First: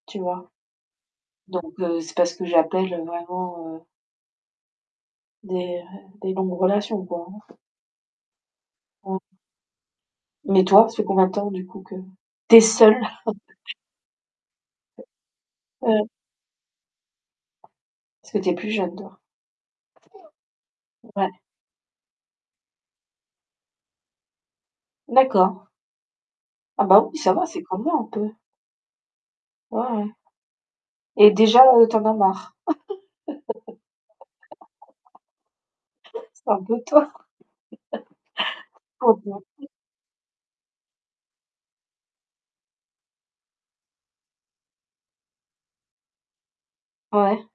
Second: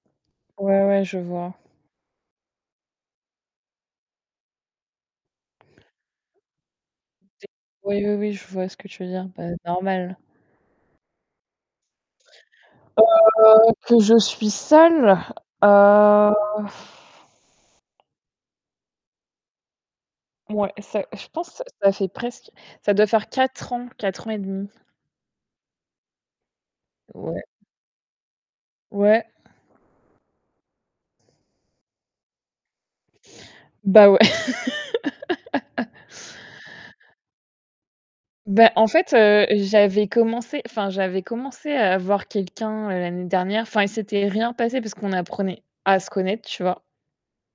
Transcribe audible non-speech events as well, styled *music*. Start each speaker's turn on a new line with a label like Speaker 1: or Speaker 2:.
Speaker 1: Tu vois?
Speaker 2: Ouais, ouais, je vois.
Speaker 1: Donc heu, c'est pas ce que j'appelle, heu, vraiment, heu des des longues relations, quoi,
Speaker 2: Tu es
Speaker 1: hein.
Speaker 2: oui, oui, oui, je vois ce que tu veux
Speaker 1: Mmh.
Speaker 2: dire, bah, normal.
Speaker 1: Mais toi, ça fait combien de temps du coup que tu es seule?
Speaker 2: Heu,
Speaker 1: *chuckles*
Speaker 2: que je suis seule? Heu
Speaker 1: Parce que tu es plus jeune dehors.
Speaker 2: Mouais, ça je
Speaker 1: Ouais.
Speaker 2: pense ça ça fait presque ça doit faire 4 ans, 4 ans et 1/2.
Speaker 1: D'accord. Ah bah oui, ça
Speaker 2: Ouais.
Speaker 1: va. C'est comme moi, un peu.
Speaker 2: Ouais.
Speaker 1: Ouais, ouais et déjà, heu, tu en as marre?
Speaker 2: Bah ouais. *laughs*
Speaker 1: *laughs* C'est un peu tôt.
Speaker 2: Bah, en fait, heu,
Speaker 1: *laughs* *unintelligible*
Speaker 2: j'avais commencé enfin, j'avais commencé à voir quelqu'un, heu, l'année dernière. Enfin, il s'était rien passé, parce qu'on apprenait à se connaître, tu vois?
Speaker 1: Ouais.